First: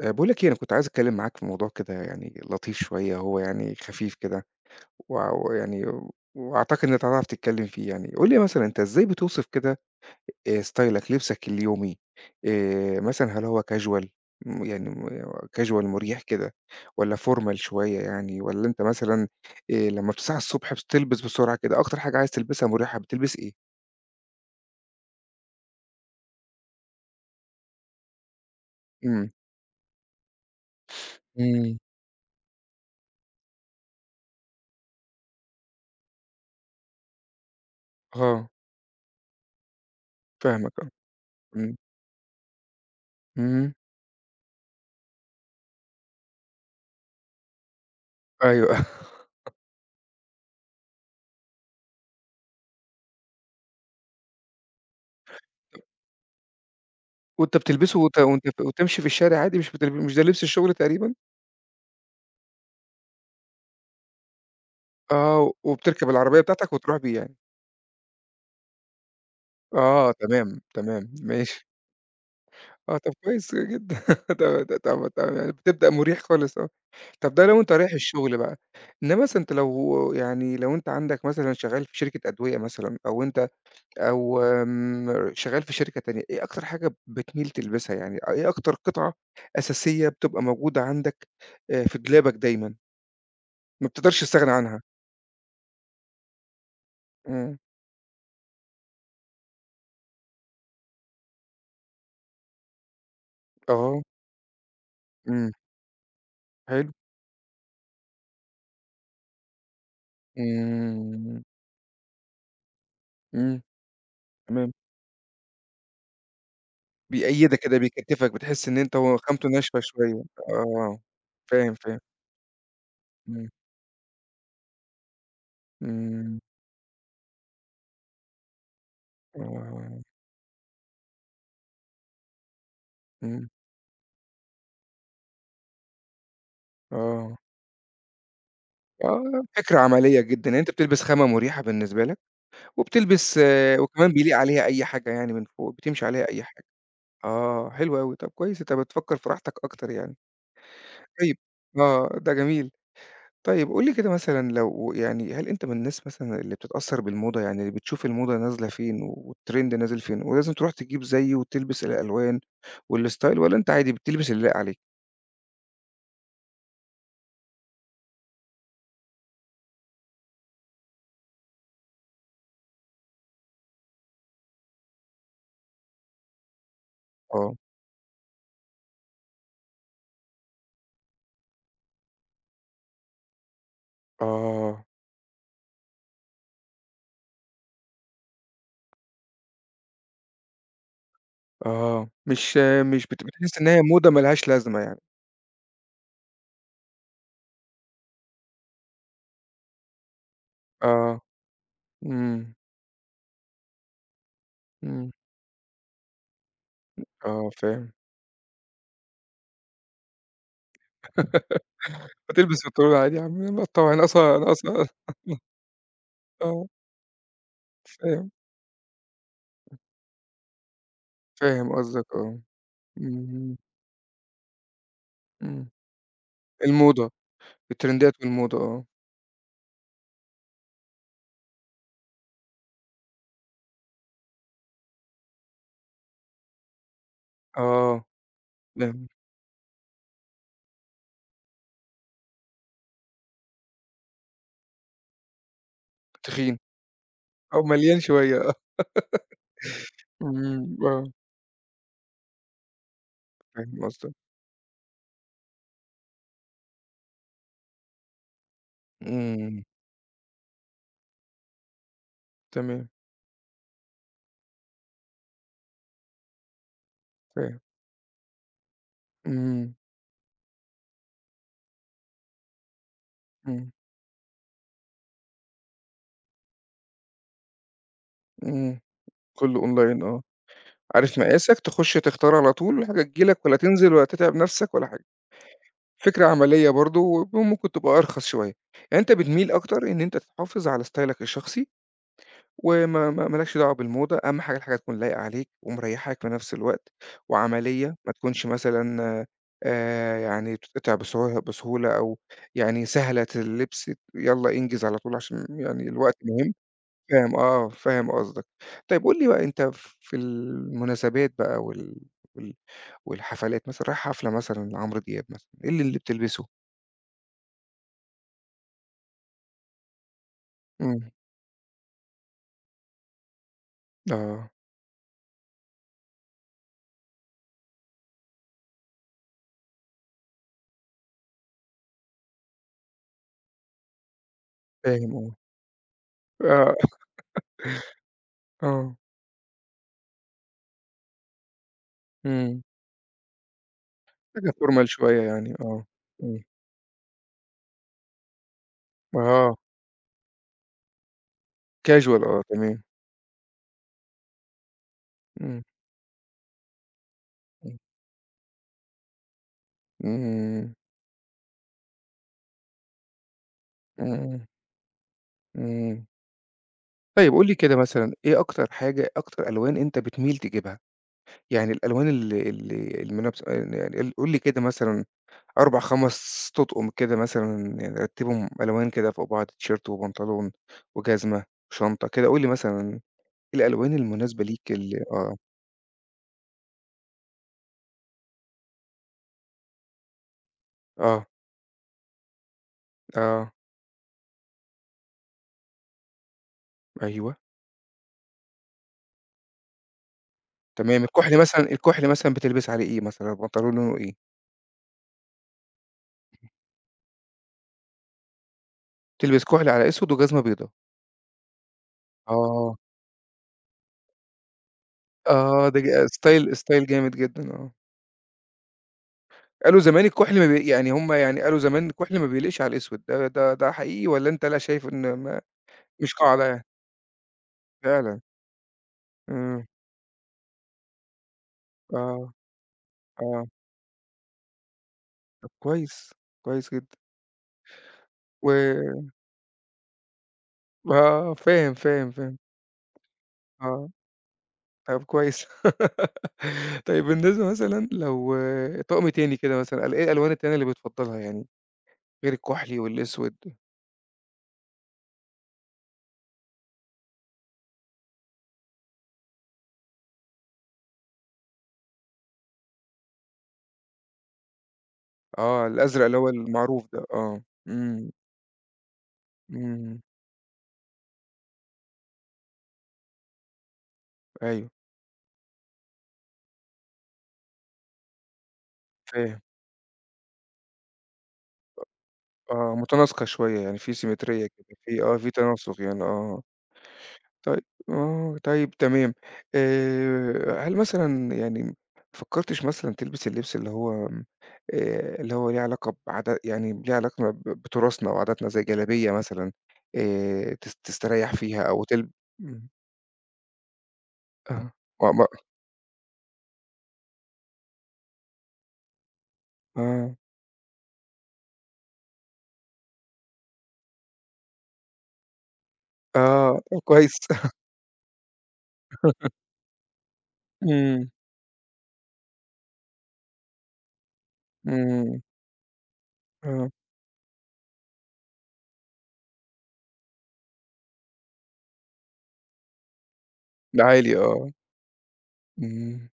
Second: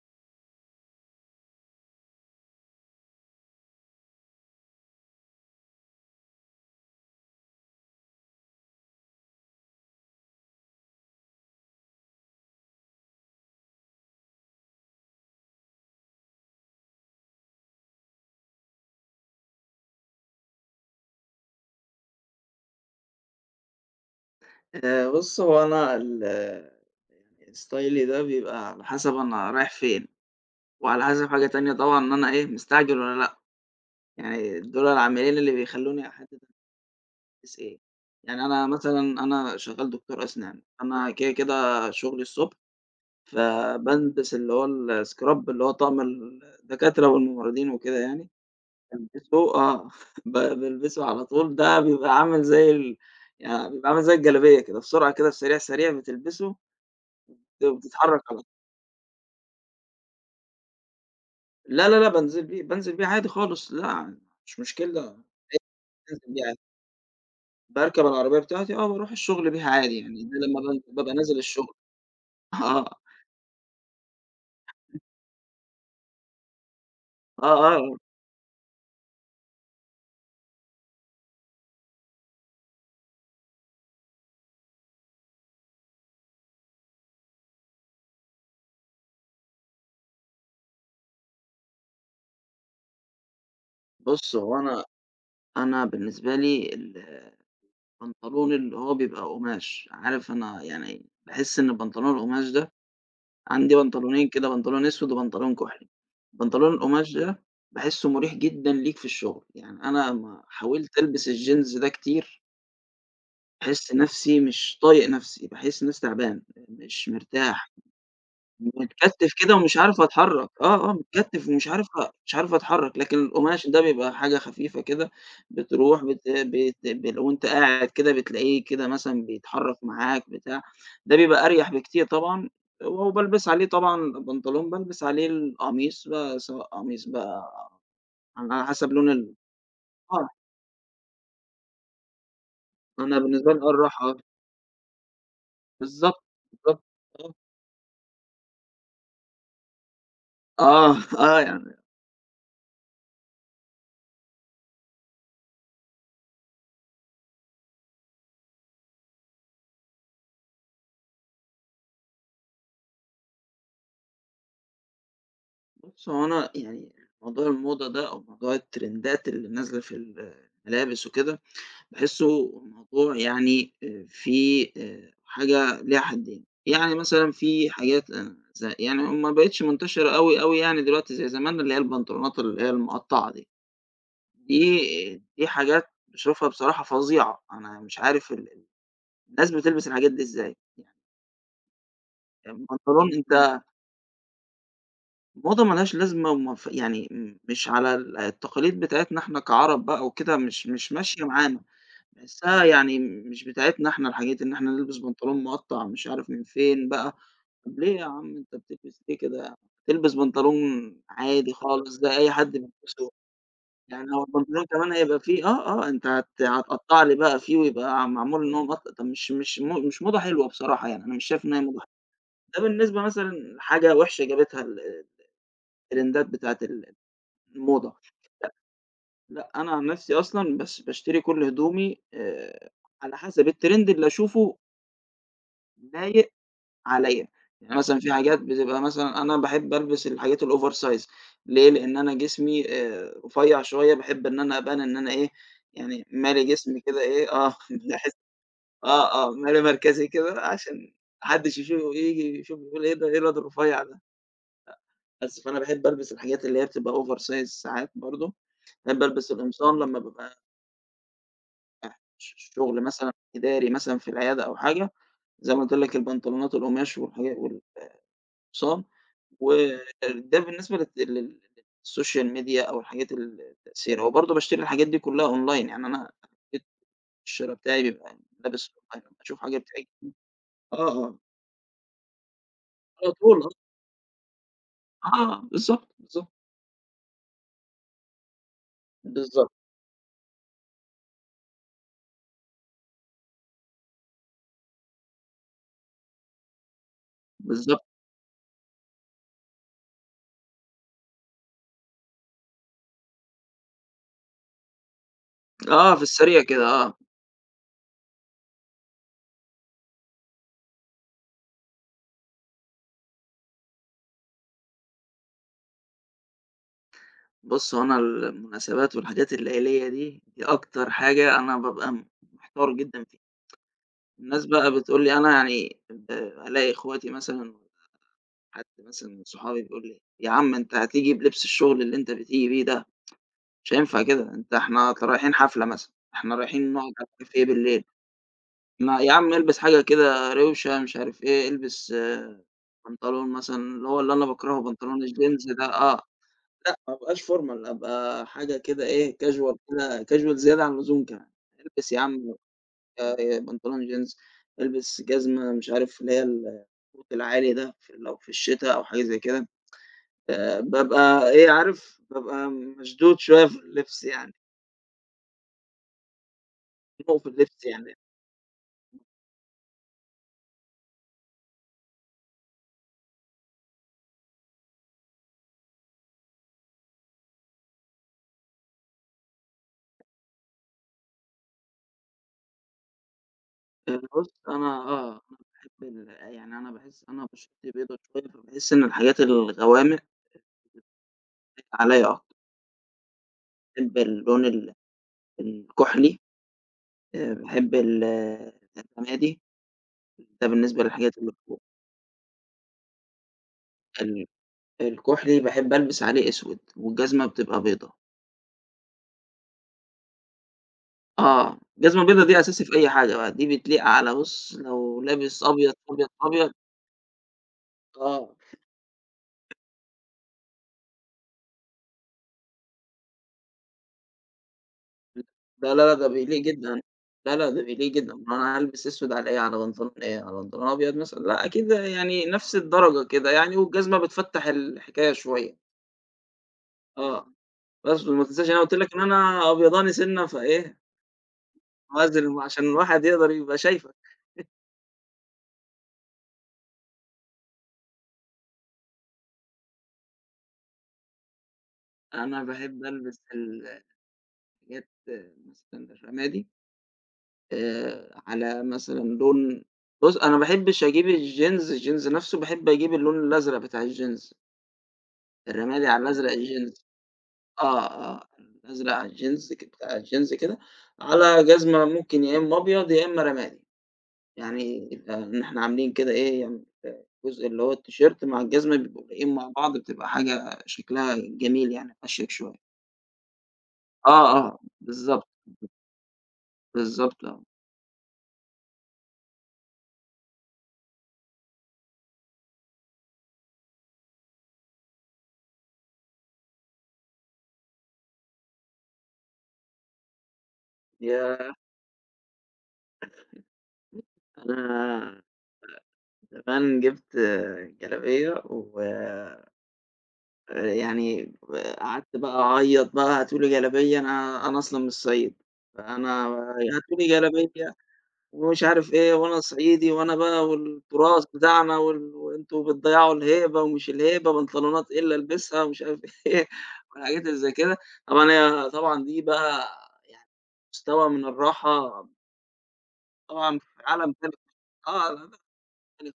باقول لك إيه، أنا كنت عايز أتكلّم معاك في موضوع كده يعني لطيف شوية، هو يعني خفيف كده، وع ويعني وأعتقد إن أنت هتعرف تتكلّم فيه يعني. قُل لي مثلًا أنت إزاي بتوصف كده ستايلك، لبسك اليومي، مثلًا هل هو casual م يعني م casual مريح كده، والّا formal شوية يعني، والّا أنت مثلًا لمّا بتصحى الصبح بتلبس بسرعة كده، أكتر حاجة عايز تلبسها مريحة بتلبس إيه؟ بُص، هو أنا يعني ستايلي ده بيبقى على حسب إمم. أنا رايح فين، وعلى حسب حاجة تانية إمم. طبعًا إن أنا إيه، مستعجل والّا لأ، يعني دول العاملين اللي بيخلّوني أحدد ألبس إيه، يعني آه، أنا مثلًا أنا شغّال دكتور أسنان، فاهمك آه. أنا كده، إمم. كده شغلي الصبح، إمم. فبالبس اللي هو السكراب اللي هو طقم الدكاترة والممرضين وكده يعني، أيوه. بالبسه آه، بالبسه على طول، ده بيبقى عامل زي يعني بيبقى عامل زي الجلابية كده، بسرعة كده سريع، سريع بتلبسه وأنت بتلبسه بتتحرك على طول. وأنت وتمشي في الشارع عادي، مش ده لبس الشغل تقريبًا؟ لا، لا، لأ، بانزل بيه عادي خالص، لأ، مش مشكلة، عادي آه، وبتركب بانزل العربية بيه عادي، بتاعتك وتروح بيه يعني. باركب العربية بتاعتي آه، باروح الشغل بيها عادي آه، يعني، ده تمام، لمّا تمام، بابقى نازل ماشي. الشغل آه، آه، طب كويس جدًا ده ده طب طب يعني بتبدأ مريح خالص آه. طب ده آه، لو أنت آه، رايح الشغل بقى، إنما مثلًا أنت لو يعني لو أنت عندك مثلًا شغال في شركة أدوية مثلًا، أو أنت أو شغال في شركة تانية، إيه أكتر حاجة بتميل تلبسها يعني، إيه أكتر قطعة أساسية بتبقى موجودة عندك، في دولابك دايمًا، ما بتقدرش بُص تستغنى هو عنها؟ أنا بالنسبة لي إمم. البنطلون اللي هو بيبقى قماش، عارف أنا يعني باحس إن البنطلون القماش ده عندي آه، بنطلونين كده، بنطلون أسود إمم، وبنطلون كحلي، البنطلون حلو. القماش ده باحسه مُريح جدًا ليك في الشغل، يعني أنا ما حاولت ألبس إمم، الجينز ده كتير إمم، باحس نَفْسي تمام. مش طايق نَفْسي، باحس نَفْسي تعبان، مش بيأيّدك مرتاح، كده، بيكتّفك، بتحس إن أنت متكتِّف خامته كده ومش ناشفة عارف شوية. أتحرّك، آه، آه، آه، متكتِّف ومش فاهم، عارف فاهم. مش عارف أتحرّك، لكن إمم، القماش ده بيبقى حاجة خفيفة كده بتروح بت إمم، بت بال وأنت قاعد كده بتلاقيه كده مثلًا بيتحرّك آه، معاك بتاع، ده بيبقى أريح بكتير طبعًا، وبالبس إمم، عليه طبعًا بنطلون، بالبس عليه القميص بقى سواء قميص آه، بقى على حسب لون ال آه، فكرة عملية آه، جدًا، يعني أنت بتلبس خامة مريحة بالنسبة لك، أنا وبتلبس بالنسبة لي آه وكمان الراحة بيليق عليها أي حاجة يعني من فوق، بتمشي بالضبط، عليها أي حاجة. بالضبط، آه، حلو أوي، طب كويس، أنت بتفكّر في راحتك أكتر يعني. آه، آه، طيب آه يعني آه، ده جميل. طيب قُل لي كده مثلًا، لو يعني هل أنت من الناس مثلًا اللي بتتأثّر بالموضة، يعني اللي بتشوف الموضة نازلة فين والtrend نازل فين ولازم تروح تجيب زيه وتلبس الألوان والstyle، والّا أنت عادي بتلبس اللي لايق عليك؟ بُص، هو أنا يعني موضوع الموضة ده أو موضوع الترندات اللي نازلة في الملابس وكده، باحسّه موضوع يعني فيه حاجة ليها حدّين، يعني مثلًا آه، في حاجات أنا يعني ما بقِتش منتشرة أوي، أوي يعني دلوقتي زي زمان اللي هي البنطلونات اللي هي المقطّعة دي، دي آه، دي حاجات باشوفها بصراحة فظيعة، أنا مش عارف الناس بتلبس الحاجات دي إزاي، آه، مش يعني مش البنطلون بت أنت بتحس إن هي موضة ما لهاش لازمة يعني. موضة ما لهاش لازمة وما يعني مش على التقاليد بتاعتنا إحنا كعرب بقى وكده، مش آه، ماشية معانا، إمم، باحسها يعني مش بتاعتنا إحنا الحاجات إن إحنا نلبس إمم. بنطلون مقطّع مش عارف من فين بقى، آه طب فاهم. ليه يا عم أنت بتلبس ليه كده؟ البس بنطلون عادي خالص زي أي حد بتلبس بنطلون بيلبسه، عادي يا عم مقطّعه، يعني يعني هو ناقصة البنطلون ناقصة كمان هيبقى فيه آه، آه، أنت هت آه، هتقطّع لي بقى فيه ويبقى فاهم، معمول إن هو مقطّع، طب مش موضة حلوة بصراحة يعني، أنا مش شايف إن هي فاهم موضة حلوة، قصدك آه، ده بالنسبة مثلًا إمم، لحاجة وِحشة جابتها إمم. الترندات بتاعة الموضة، الموضة. الترندات والموضة آه. لأ، أنا عن نفسي أصلًا بس باشتري كل هدومي على حسب الtrend اللي أشوفه لايق عليَّ، يعني مثلًا آه. في حاجات بتبقى نعم، مثلًا أنا باحب ألبس الحاجات الoversize ليه؟ لأن أنا جسمي رفيّع شوية باحب إن أنا أبان إن أنا إيه، يعني مالي تخين جسمي كده إيه آه، أو مليان باحس شوية آه. آه، آه، مالي مركزي كده عشان إمم، آه. ما حدش يشوف ييجي يشوف يقول إيه ده، إيه الواد الرفيّع فاهم ده، قصدك، بس فأنا باحب ألبس الحاجات اللي هي بتبقى oversize ساعات برضه، باحب ألبس إمم، القمصان لمّا بابقى شغل تمام، مثلًا إداري مثلًا في العيادة أو حاجة، زي ما قُلت لك البنطلونات القماش فاهم، والقمصان، إمم، وده بالنسبة للت لل للسوشيال ميديا أو الحاجات إمم، التأثير، هو برضه باشتري الحاجات دي كلّها أونلاين، يعني أنا الشرا بتاعي بيبقى ملابس إمم، أونلاين، لمّا أشوف حاجة كلّه أونلاين بتعجبني آه، آه، آه، عارف مقاسك تخش تختار على طول، الحاجة على تيجي لك طول ولا تنزل ولا تتعب نفسك ولا حاجة، آه، آه، بالضبط، فكرة بالضبط، عملية برضه وممكن تبقى أرخص شوية، يعني أنت بتميل بالضبط، أكتر إن أنت تحافظ على ستايلك الشخصي وما ما ما لكش دعوة بالموضة، أهم حاجة الحاجة تكون لايقة عليك ومريّحاك في نفس الوقت، بالضبط، وعملية، ما تكونش مثلًا يعني بتتقطع بسهولة، أو يعني سهلة اللبس، يالّا انجز على طول عشان يعني آه، في الوقت السريع مهم، كده آه، فاهم آه، فاهم قصدك. طيب قُل لي بقى أنت في المناسبات بقى وال والحفلات مثلًا، رايح حفلة مثلًا لعمرو دياب مثلًا، إيه اللي اللي بتلبسه؟ بُص هو أنا المناسبات والحاجات العيلية دي، دي أكتر إمم، حاجة أنا بابقى محتار جدًا فيها. الناس آه، بقى بتقول لي أنا يعني ألاقي إخواتي مثلًا حد مثلًا من صحابي بيقول لي: "يا عم أنت هتيجي بلبس الشغل اللي أنت بتيجي بيه ده، مش هينفع كده، أنت إحنا رايحين فاهم حفلة مثلًا، إحنا رايحين آه، نقعد على الكافيه بالليل، آه، آه، ما يا عم البس حاجة كده روشة مش عارف إيه، البس آه، إمم، بنطلون مثلًا" اللي هو اللي أنا حاجة باكرهه formal بنطلون شوية الجينز يعني، ده آه، آه، إمم. لأ ما ابقاش formal أبقى حاجة كده إيه casual آه، كده casual زيادة عن اللزوم كمان، البس يا casual عم آه، تمام. بنطلون جينز، البس جزمة إمم، مش عارف اللي هي الكوت العالي ده إمم، لو في الشتا أو حاجة زي كده، إمم، بابقى إيه عارف، بابقى مشدود شوية في اللبس يعني، إمم، إمم. مخنوق في طيب قُل لي اللبس كده يعني. مثلًا، إيه أكتر حاجة، أكتر ألوان أنت بتميل تجيبها؟ يعني الألوان ال ال المنابس يعني قُل لي كده مثلًا 4، 5 تطقم كده مثلًا، يعني رتّبهم ألوان كده فوق بعض، تيشيرت وبنطلون وجزمة وشنطة كده، قُل لي مثلًا إيه الألوان بُص المناسبة أنا ليك آه، آه، أنا باحب يعني أنا باحس أنا بشرتي بيضا شوية، فباحس إن الحاجات الغوامق آه، جات عليّا أكتر، آه، باحب اللون الكحلي، أيوه، باحب الرمادي، ده بالنسبة تمام. للحاجات اللي الكُحْل فوق مثلًا، الكُحْل مثلًا بتلبس عليه إيه مثلًا، البنطلون لونه إيه؟ ال الكحلي باحب ألبس عليه أسود والجزمة بتبقى بيضا. بتلبس كُحْل على أسود وجزمة بيضا. آه، الجزمة البيضا دي أساسي في آه، أي حاجة بقى، دي بتليق على بُص لو لابس آه، أبيض، ده آه، أبيض، أبيض ستايل ستايل جامد جدًا آه. آه، قالوا زمان الكحل ما بي يعني هم يعني قالوا زمان الكحل ما بيليقش على الأسود، ده حقيقي والّا أنت لأ شايف إن ما لا، لا، لا، ده مش بيليق قاعدة يعني؟ جدًا، لا، لا، ده بيليق جدًا، فعلًا، أمال أنا هالبس أسود على إيه، على إمم، بنطلون إيه، على بنطلون أبيض مثلًا، لأ أكيد يعني آه، نفس الدرجة كده آه، يعني، والجزمة بتفتح الحكاية طب شوية، كويس، كويس جدًا آه، بس وما تنساش و أنا قُلت لك إن أنا أبيضاني سِنّة فإيه، آه، فاهم، فاهم، فاهم، عازل عشان الواحد يقدر يبقى آه، شايفك، طب كويس. طيب بالنسبة مثلًا لو طقم تاني كده مثلًا، إيه الألوان التانية اللي بتفضّلها يعني غير أنا الكحلي باحب ألبس والأسود؟ الحاجات مثلًا الرمادي على مثلًا لون بُص أنا ما باحبش أجيب الجينز نَفْسه، باحب أجيب اللون الأزرق بتاع الجينز، آه، الرمادي على الأزرق اللي هو الأزرق المعروف الجينز. ده، آه، آه، إمم، آه، الأزرق على الجينز بتاع إمم، الجينز كده، على جزمة ممكن يا إمّا أبيض يا إمّا رمادي، أيوه. يعني يبقى إن إحنا عاملين كده إيه، يعني الجزء اللي هو التيشيرت مع الجزمة بيبقوا لايقين فاهم، مع بعض، بتبقى حاجة شكلها جميل يعني، بيبقى شيك شوية. آه، متناسقة شوية، يعني في آه، سيمترية آه، كده، في آه، بالضبط، في تناسق يعني آه، بالضبط آه. طيب آه، طيب تمام، هل مثلًا يعني ما فكّرتش مثلًا تلبس اللبس اللي هو اللي هو ليه علاقة بعادا، يعني ليه علاقة ب بتراثنا وعاداتنا زي جلابية مثلًا، تستريّح ياه! فيها أو إمم، آه، ما أنا ما زمان جِبت جلابية ويعني آه، قعدت بقى أعيّط بقى هاتوا لي جلابية أنا أصلًا من الصعيد، فأنا آه، طب هاتوا لي كويس جلابية ومش عارف إيه وأنا صعيدي وأنا بقى إمم، والتراث بتاعنا وأنتم بتضيّعوا الهيبة ومش الهيبة، بنطلونات إيه اللي إمم، ألبسها ومش عارف إيه آه، والحاجات اللي زي كده. طبعًا هي طبعًا دي بقى يعني مستوى من الراحة طبعًا في ده عالم عالي تاني آه، آه لا، لا، إمم.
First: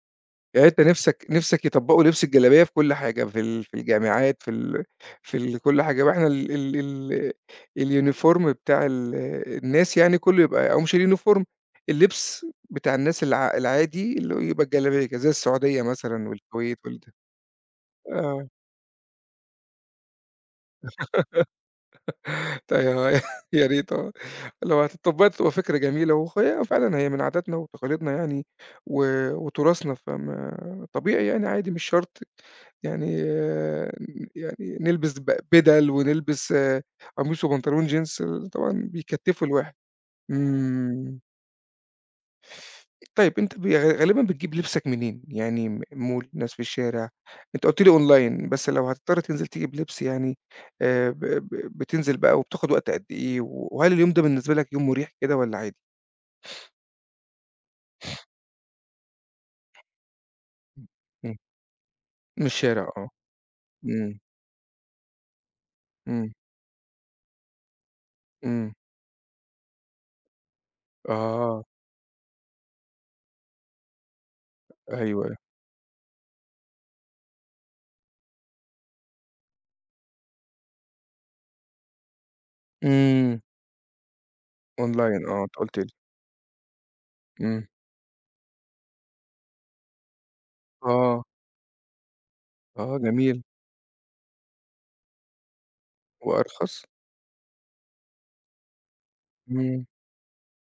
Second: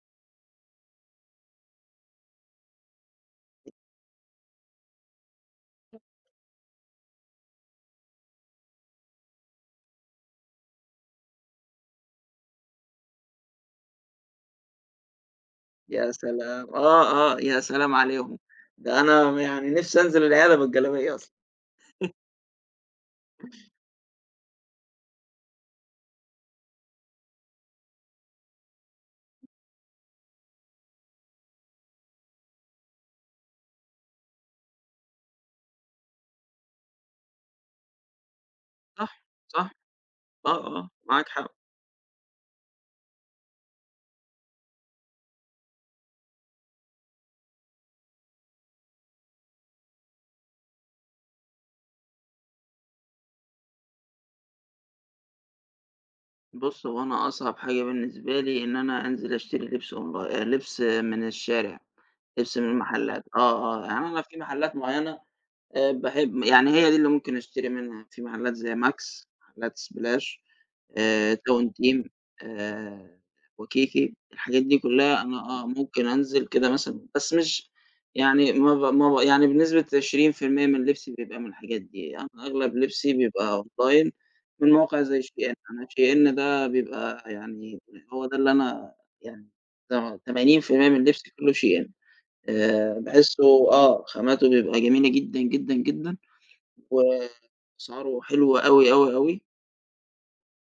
يعني أنت نِفْسك نِفْسك يطبّقوا لبس الجلابية في كل حاجة، في الجامعات، في ال في ال كل حاجة بقى إحنا ال ال ال اليونيفورم بتاع ال الناس يعني كُلّه يبقى، أو مش اليونيفورم، اللبس بتاع الناس العادي اللي هو يبقى الجلابية كده، زي السعودية يا مثلًا سلام! والكويت وال آه، آه، يا سلام عليهم! آه. ده أنا يعني نِفْسي أنزل العيادة بالجلابية أصلًا. يا يا ريت آه، لو هتطبّقها تبقى فكرة جميلة، وهي فعلًا هي من عاداتنا وتقاليدنا يعني و وتراثنا، فما طبيعي يعني عادي مش شرط يعني آه، يعني نلبس بدل ونلبس آه، قميص وبنطلون جينز طبعًا صح، بيكتّفوا صح، الواحد. آه، آه، إمم. معاك حق. طيب أنت ب غالبًا بتجيب لبسك منين؟ يعني مول، ناس في الشارع؟ أنت قُلت لي أونلاين، بس لو هتضطر تنزل تجيب لبس يعني ب ب بتنزل بقى وبتاخد وقت قد إيه؟ وهل اليوم ده بالنسبة لك يوم مريح كده والّا عادي؟ بُص، هو أنا أصعب حاجة بالنسبة لي إن أنا أنزل أشتري لبس أونلا لبس من إمم. الشارع، من لبس من الشارع آه. المحلات، آه، آه، يعني إمم، أنا في محلات معيّنة إمم، باحب يعني هي دي اللي ممكن أشتري منها، في محلات إمم. زي ماكس، محلات سبلاش، آه، تاون تيم آآ وكيكي، الحاجات دي كلّها أيوه. أنا آه، ممكن أنزل كده مثلًا، بس مش يعني ما ب ما ب يعني بنسبة 20% من لبسي بيبقى من الحاجات دي، أنا أغلب لبسي إمم. بيبقى online من موقع زي أونلاين آه، shein، أنت قُلت أنا لي. shein ده بيبقى إمم. يعني هو ده اللي أنا يعني ت 80% من آه، لبسي كلّه shein آه جميل. باحسّه آه، خاماته بيبقى جميلة جدًا، جدًا، جدًا، وأرخص؟ وأسعاره حلوة أوي، أوي، أوي إمم.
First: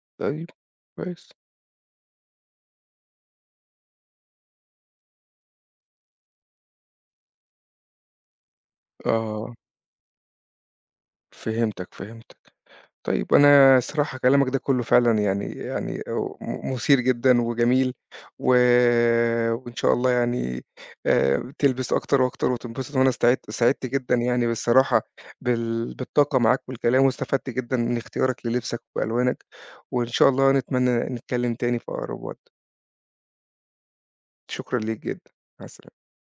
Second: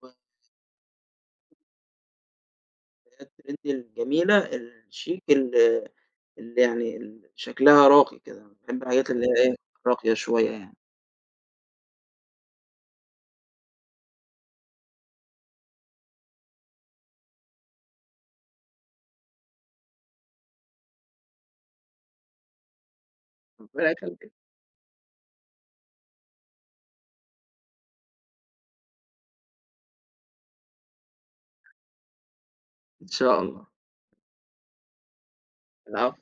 و طيب كويس. الترند الجميلة الشيك اللي يعني شكلها راقي كده، باحب الحاجات اللي هي إيه، آه، راقية شوية يعني، فهمتك، فهمت. طيب أنا الصراحة كلامك ده كله فعلًا يعني مثير جدًا وجميل، و وإن شاء الله يعني تلبس أكتر وأكتر وتنبسط، وأنا سعدت ربنا جدًا يخلّيك، يعني بالصراحة بالطاقة معاك والكلام، واستفدت جدًا من اختيارك للبسك وألوانك، وإن شاء الله نتمنى نتكلم تاني في أقرب وقت. إن شاء الله، شكرًا ليك جدًا، مع السلامة. العفو.